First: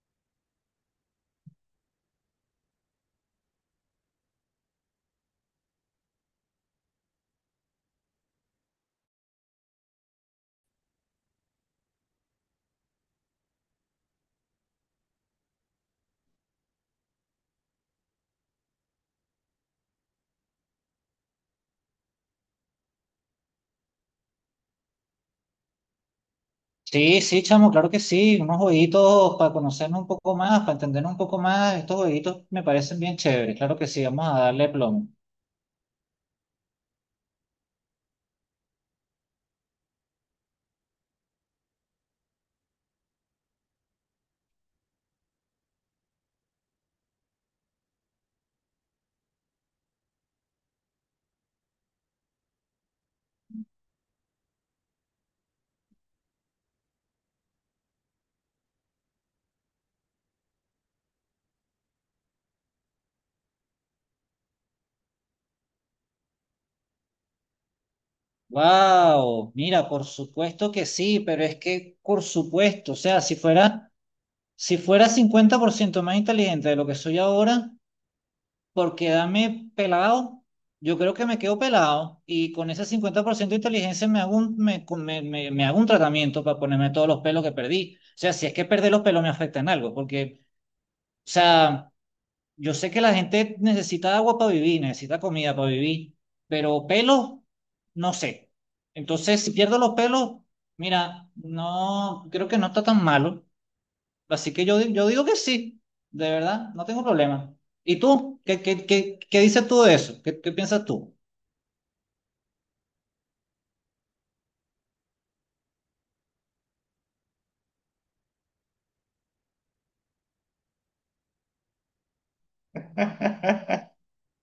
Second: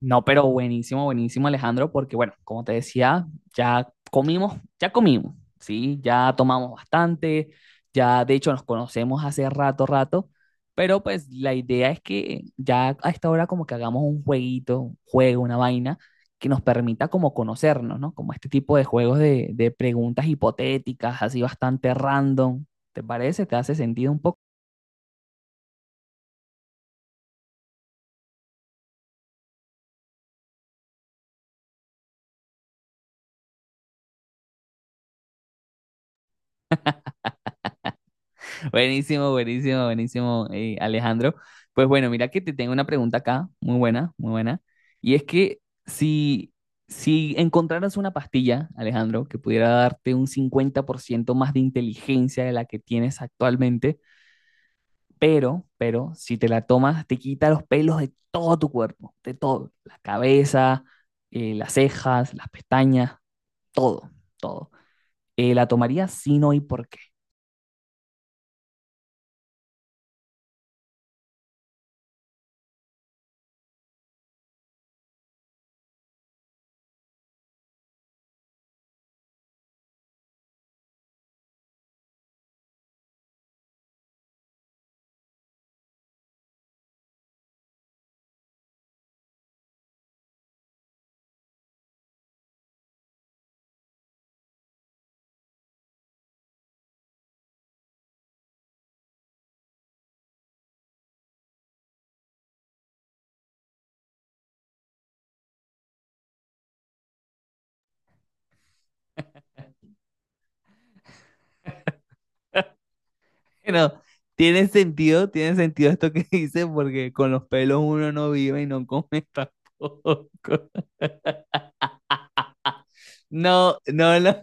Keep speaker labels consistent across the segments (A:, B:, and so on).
A: No, pero buenísimo, buenísimo, Alejandro, porque bueno, como te decía, ya comimos, ya comimos, ¿sí? Ya tomamos bastante, ya de hecho nos conocemos hace rato, rato, pero pues la idea es que ya a esta hora como que hagamos un jueguito, un juego, una vaina que nos permita como conocernos, ¿no? Como este tipo de juegos de preguntas hipotéticas, así bastante random, ¿te parece? ¿Te hace sentido un poco?
B: Sí, sí, chamo, claro que sí. Unos jueguitos para conocernos un poco más, para entendernos un poco más. Estos jueguitos me parecen bien chéveres. Claro que sí, vamos a darle plomo.
A: Buenísimo, buenísimo, buenísimo, Alejandro. Pues bueno, mira que te tengo una pregunta acá, muy buena, muy buena. Y es que si, si encontraras una pastilla, Alejandro, que pudiera darte un 50% más de inteligencia de la que tienes actualmente, pero, si te la tomas, te quita los pelos de todo tu cuerpo, de todo, la cabeza, las cejas, las pestañas, todo, todo. ¿La tomarías? Si no, ¿y por qué?
B: Wow, mira, por supuesto que sí, pero es que, por supuesto, o sea, si fuera 50% más inteligente de lo que soy ahora, por quedarme pelado, yo creo que me quedo pelado y con ese 50% de inteligencia me hago un, me, con- me hago un tratamiento para ponerme todos los pelos que perdí. O sea, si es que perder los pelos me afecta en algo, porque, o sea, yo sé que la gente necesita agua para vivir, necesita comida para vivir, pero pelos, no sé. Entonces, si pierdo los pelos, mira, no, creo que no está tan malo. Así que yo digo que sí, de verdad, no tengo problema. ¿Y tú? ¿Qué dices tú de eso? ¿Qué piensas tú?
A: Bueno, tiene sentido esto que dice, porque con los pelos uno no vive y no come tampoco. No, no, no.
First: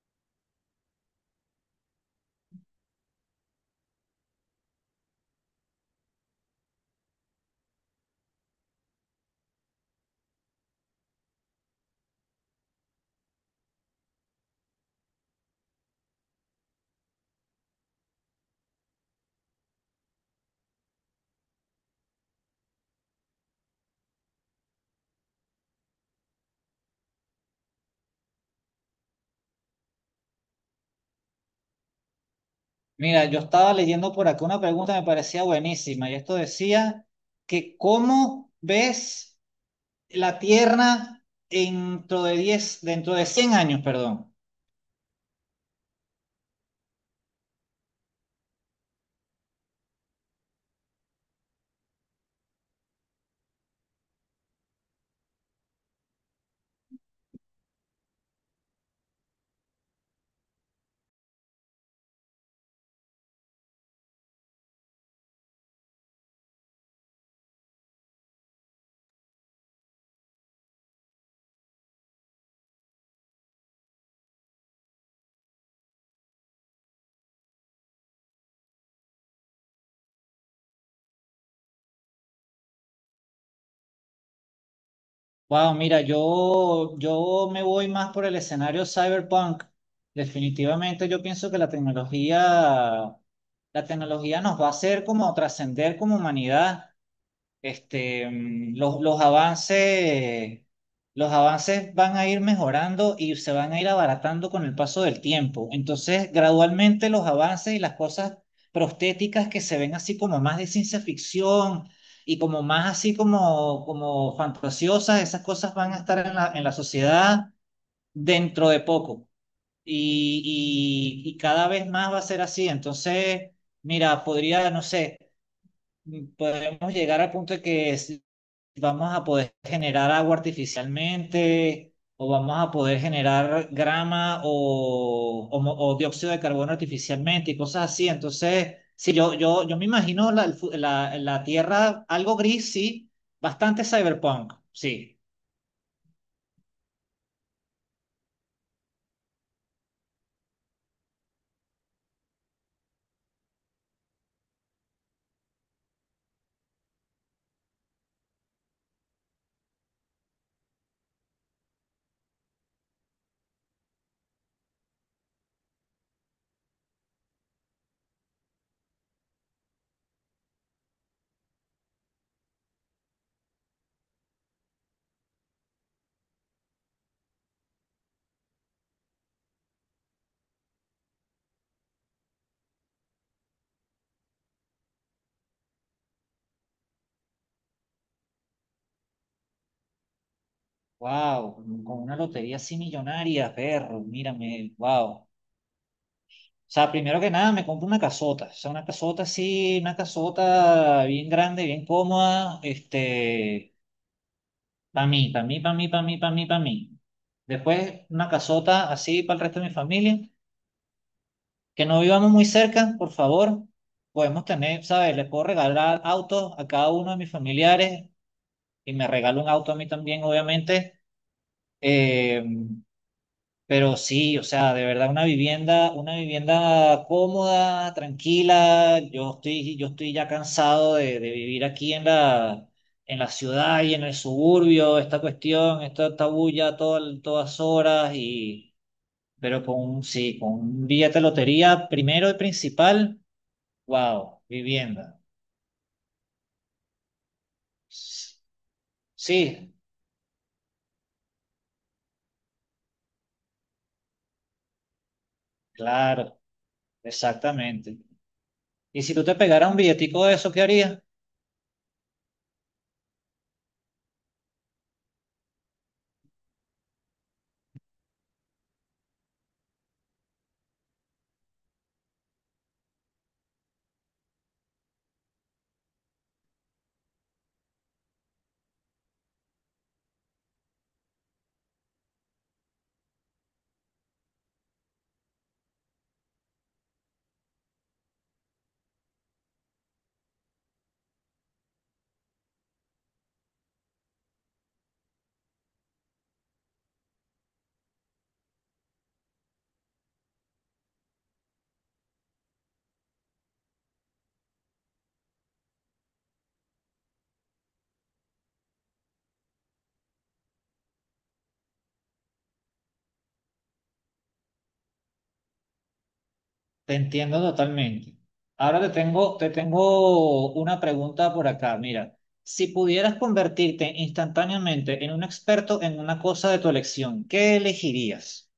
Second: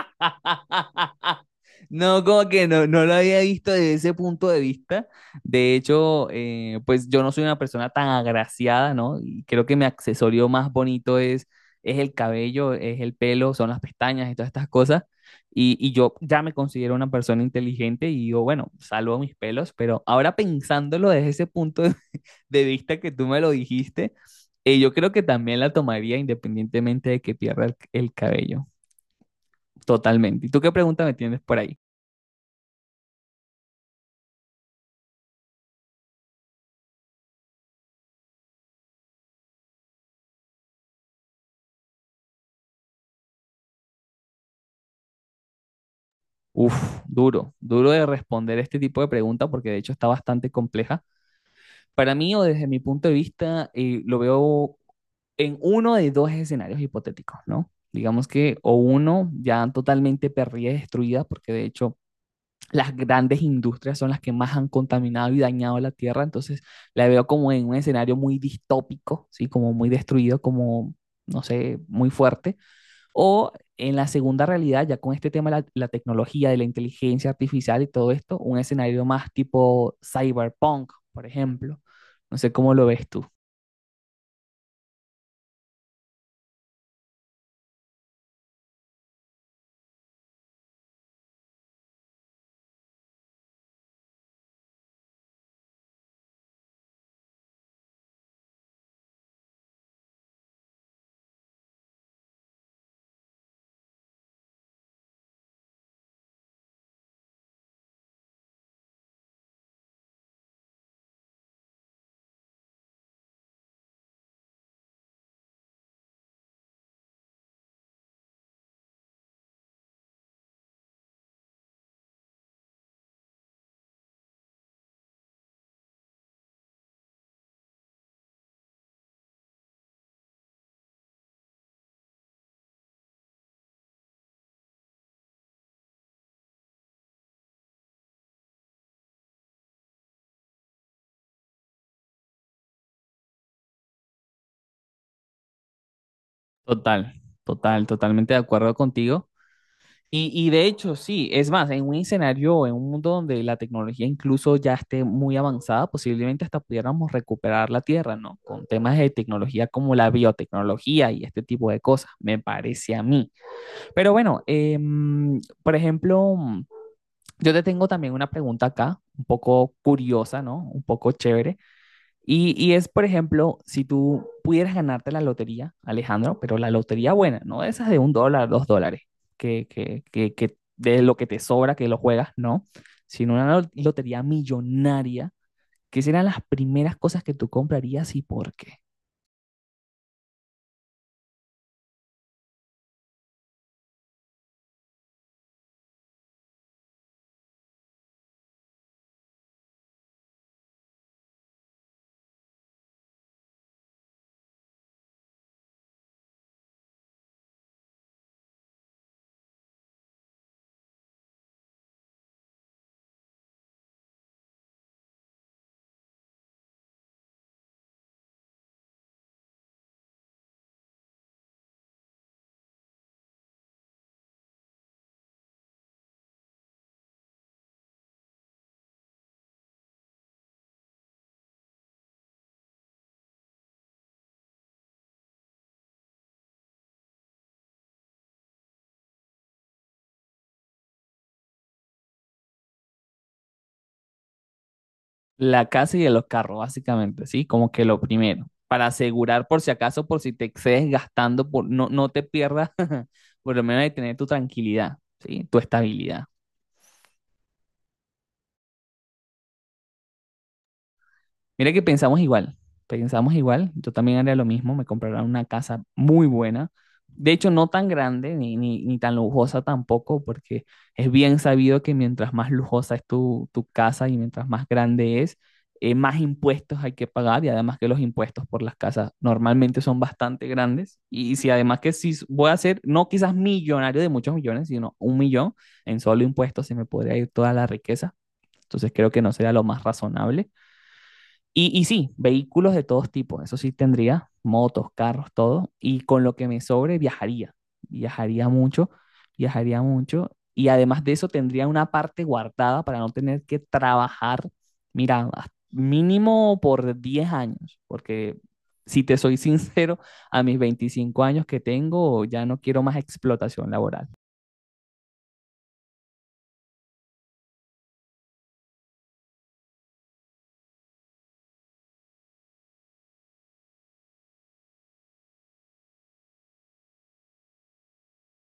A: No, como que no, no lo había visto desde ese punto de vista. De hecho, pues yo no soy una persona tan agraciada, ¿no? Y creo que mi accesorio más bonito es el cabello, es el pelo, son las pestañas y todas estas cosas. Y yo ya me considero una persona inteligente y digo, bueno, salvo mis pelos, pero ahora pensándolo desde ese punto de, de vista que tú me lo dijiste, yo creo que también la tomaría independientemente de que pierda el cabello. Totalmente. ¿Y tú qué pregunta me tienes por ahí?
B: Mira, yo estaba leyendo por acá una pregunta que me parecía buenísima y esto decía que ¿cómo ves La Tierra dentro de 10 dentro de 100 años, perdón?
A: Uf, duro, duro de responder este tipo de pregunta porque de hecho está bastante compleja. Para mí o desde mi punto de vista, lo veo en uno de dos escenarios hipotéticos, ¿no? Digamos que o uno ya totalmente perdida y destruida, porque de hecho las grandes industrias son las que más han contaminado y dañado la Tierra, entonces la veo como en un escenario muy distópico, ¿sí? Como muy destruido, como, no sé, muy fuerte. O en la segunda realidad, ya con este tema de la tecnología, de la inteligencia artificial y todo esto, un escenario más tipo cyberpunk, por ejemplo. No sé cómo lo ves tú.
B: Wow, mira, yo me voy más por el escenario cyberpunk. Definitivamente yo pienso que la tecnología nos va a hacer como trascender como humanidad. Este, los avances van a ir mejorando y se van a ir abaratando con el paso del tiempo. Entonces, gradualmente los avances y las cosas prostéticas que se ven así como más de ciencia ficción y como más así como, como fantasiosas, esas cosas van a estar en la sociedad dentro de poco. Y cada vez más va a ser así. Entonces, mira, podría, no sé, podemos llegar al punto de que si vamos a poder generar agua artificialmente o vamos a poder generar grama o, o dióxido de carbono artificialmente y cosas así. Entonces, sí, yo me imagino la, el fu- la, la Tierra algo gris, sí, bastante cyberpunk, sí.
A: Total, total, totalmente de acuerdo contigo. Y de hecho, sí, es más, en un escenario, en un mundo donde la tecnología incluso ya esté muy avanzada, posiblemente hasta pudiéramos recuperar la Tierra, ¿no? Con temas de tecnología como la biotecnología y este tipo de cosas, me parece a mí. Pero bueno, por ejemplo, yo te tengo también una pregunta acá, un poco curiosa, ¿no? Un poco chévere. Y es, por ejemplo, si tú pudieras ganarte la lotería, Alejandro, pero la lotería buena, no de esas de un dólar, dos dólares, que de lo que te sobra, que lo juegas, no, sino lotería millonaria, ¿qué serán las primeras cosas que tú comprarías y por qué?
B: Wow, con una lotería así millonaria, perro, mírame, wow. O sea, primero que nada me compro una casota, o sea, una casota así, una casota bien grande, bien cómoda, este, para mí, para mí, para mí, para mí, para mí, para mí. Después una casota así para el resto de mi familia, que no vivamos muy cerca, por favor. Podemos tener, ¿sabes? Les puedo regalar autos a cada uno de mis familiares y me regalo un auto a mí también, obviamente. Eh, Pero sí, o sea, de verdad una vivienda cómoda, tranquila. Yo estoy ya cansado de vivir aquí en la ciudad y en el suburbio, esta cuestión, esta bulla todo todas horas y, pero con un, sí, con un billete de lotería primero y principal, wow, vivienda.
A: La casa y de los carros, básicamente, ¿sí? Como que lo primero, para asegurar por si
B: Sí,
A: acaso, por si te excedes gastando, por, no, no te pierdas, por lo menos de tener tu tranquilidad, ¿sí? Tu estabilidad.
B: claro, exactamente. Y si tú te pegaras un billetico de eso, ¿qué harías?
A: Mira que pensamos igual, pensamos igual. Yo también haría lo mismo, me comprará una casa muy buena. De hecho, no tan grande ni tan lujosa tampoco, porque es bien sabido que mientras más lujosa es tu casa y mientras más grande es, más impuestos hay que pagar y además que los impuestos por las casas normalmente son bastante grandes. Y si además que si voy a ser, no quizás millonario de muchos millones, sino un millón en solo impuestos, se me podría ir toda la riqueza. Entonces creo que no sería lo más razonable. Y sí, vehículos de todos tipos, eso sí tendría, motos, carros, todo, y con lo que me sobre viajaría, viajaría mucho, viajaría mucho, y además de eso tendría una parte guardada para no tener que trabajar, mira, mínimo por 10 años, porque si te soy sincero, a mis 25 años que tengo ya no quiero más explotación laboral.
B: Te entiendo totalmente. Ahora te tengo una pregunta por acá. Mira, si pudieras convertirte instantáneamente en un experto en una cosa de tu elección, ¿qué elegirías?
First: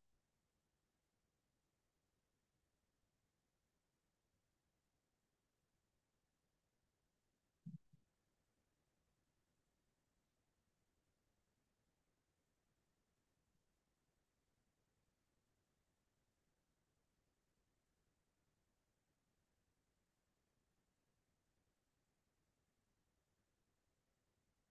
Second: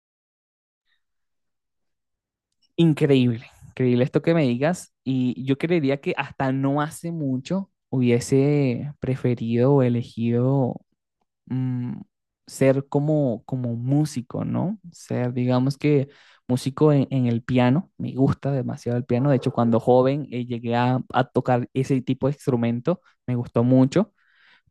A: Increíble, increíble esto que me digas. Y yo creería que hasta no hace mucho hubiese preferido o elegido mm, ser como, como músico, ¿no? Ser, digamos que músico en el piano. Me gusta demasiado el piano. De hecho, cuando joven llegué a tocar ese tipo de instrumento, me gustó mucho.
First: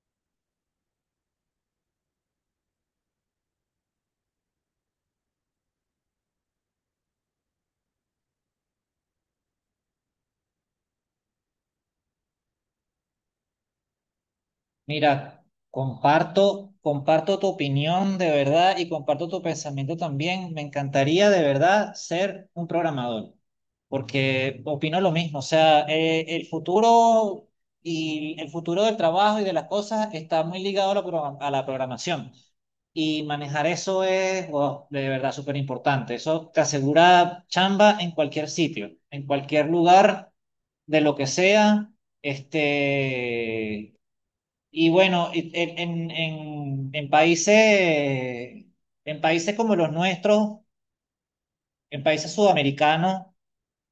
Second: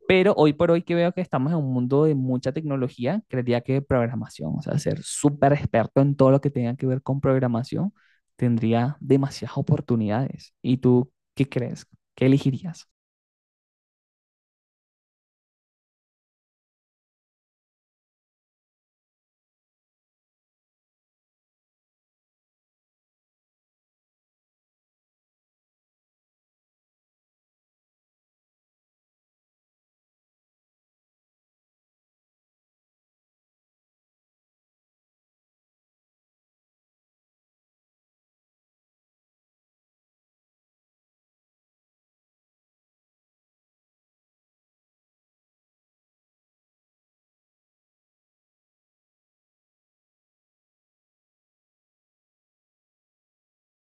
A: Pero hoy por hoy que veo que estamos en un mundo de mucha tecnología, creería que programación, o sea, ser súper experto en todo lo que tenga que ver con programación, tendría demasiadas oportunidades. ¿Y tú qué crees? ¿Qué elegirías?
B: Mira, comparto tu opinión de verdad y comparto tu pensamiento también. Me encantaría de verdad ser un programador, porque opino lo mismo. O sea, el futuro y el futuro del trabajo y de las cosas está muy ligado a a la programación. Y manejar eso es, wow, de verdad súper importante. Eso te asegura chamba en cualquier sitio, en cualquier lugar, de lo que sea. Este, y bueno, en países como los nuestros, en países sudamericanos,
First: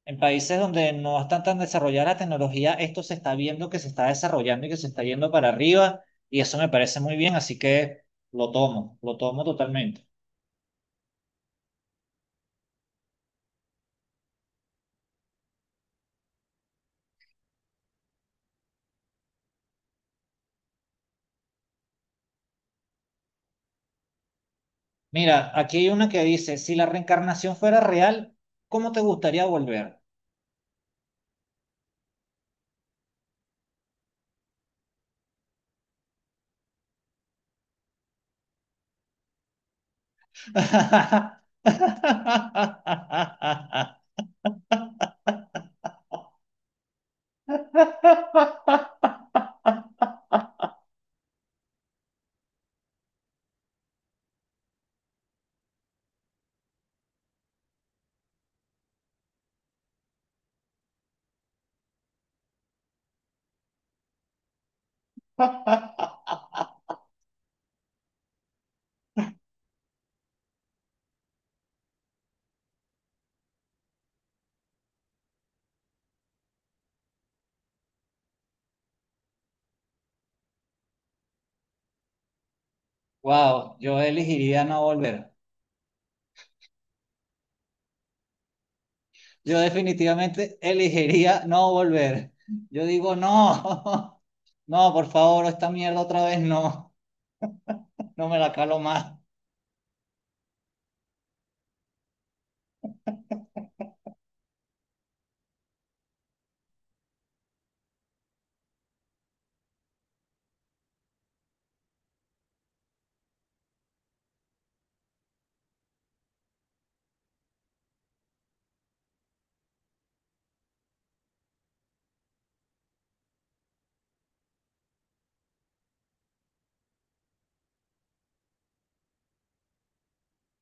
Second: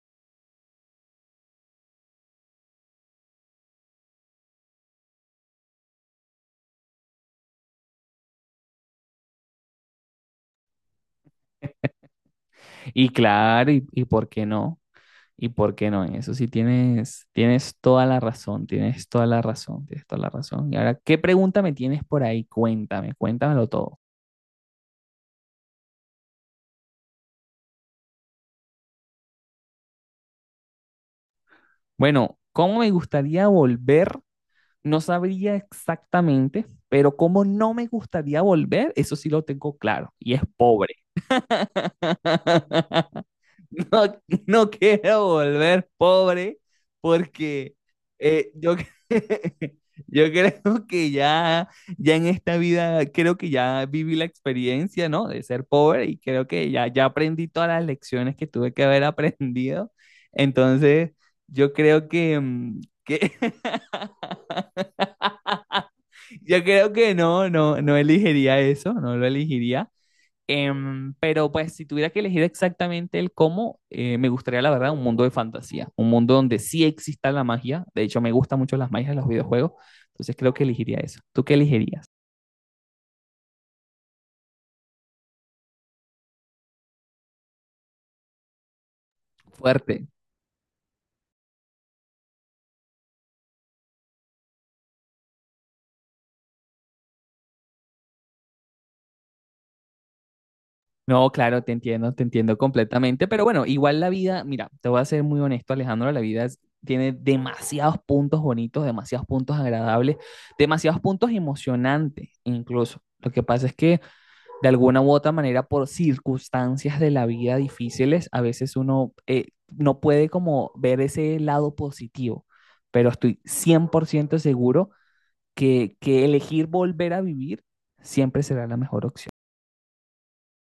B: en países donde no están tan desarrollada la tecnología, esto se está viendo que se está desarrollando y que se está yendo para arriba, y eso me parece muy bien, así que lo tomo totalmente.
A: Y claro, y por qué no? ¿Y por qué no? En eso sí tienes, tienes toda la razón, tienes toda la razón, tienes toda la razón. Y ahora, ¿qué pregunta me tienes por ahí? Cuéntame, cuéntamelo todo.
B: Mira, aquí hay una que dice, si la reencarnación fuera real, ¿cómo te gustaría volver?
A: Bueno, ¿cómo me gustaría volver? No sabría exactamente, pero como no me gustaría volver, eso sí lo tengo claro, y es pobre. No, no quiero volver pobre porque eh, yo, cre- yo creo que ya, ya en esta vida, creo que ya viví la experiencia, ¿no? De ser pobre y creo que ya, ya aprendí todas las lecciones que tuve que haber aprendido. Entonces, yo creo que, que yo creo que no, no, no elegiría eso, no lo elegiría. Pero pues si tuviera que elegir exactamente el cómo, me gustaría la verdad un mundo de fantasía, un mundo donde sí exista la magia. De hecho, me gustan mucho las magias de los videojuegos, entonces creo que elegiría eso. ¿Tú qué elegirías?
B: Wow, yo elegiría no volver. Yo
A: Fuerte.
B: definitivamente elegiría no volver. Yo digo, no, no, por favor, esta mierda otra vez no, no me la calo más.
A: No, claro, te entiendo completamente, pero bueno, igual la vida, mira, te voy a ser muy honesto, Alejandro, la vida es- tiene demasiados puntos bonitos, demasiados puntos agradables, demasiados puntos emocionantes incluso. Lo que pasa es que de alguna u otra manera por circunstancias de la vida difíciles, a veces uno no puede como ver ese lado positivo, pero estoy 100% seguro que elegir volver a vivir siempre será la mejor opción.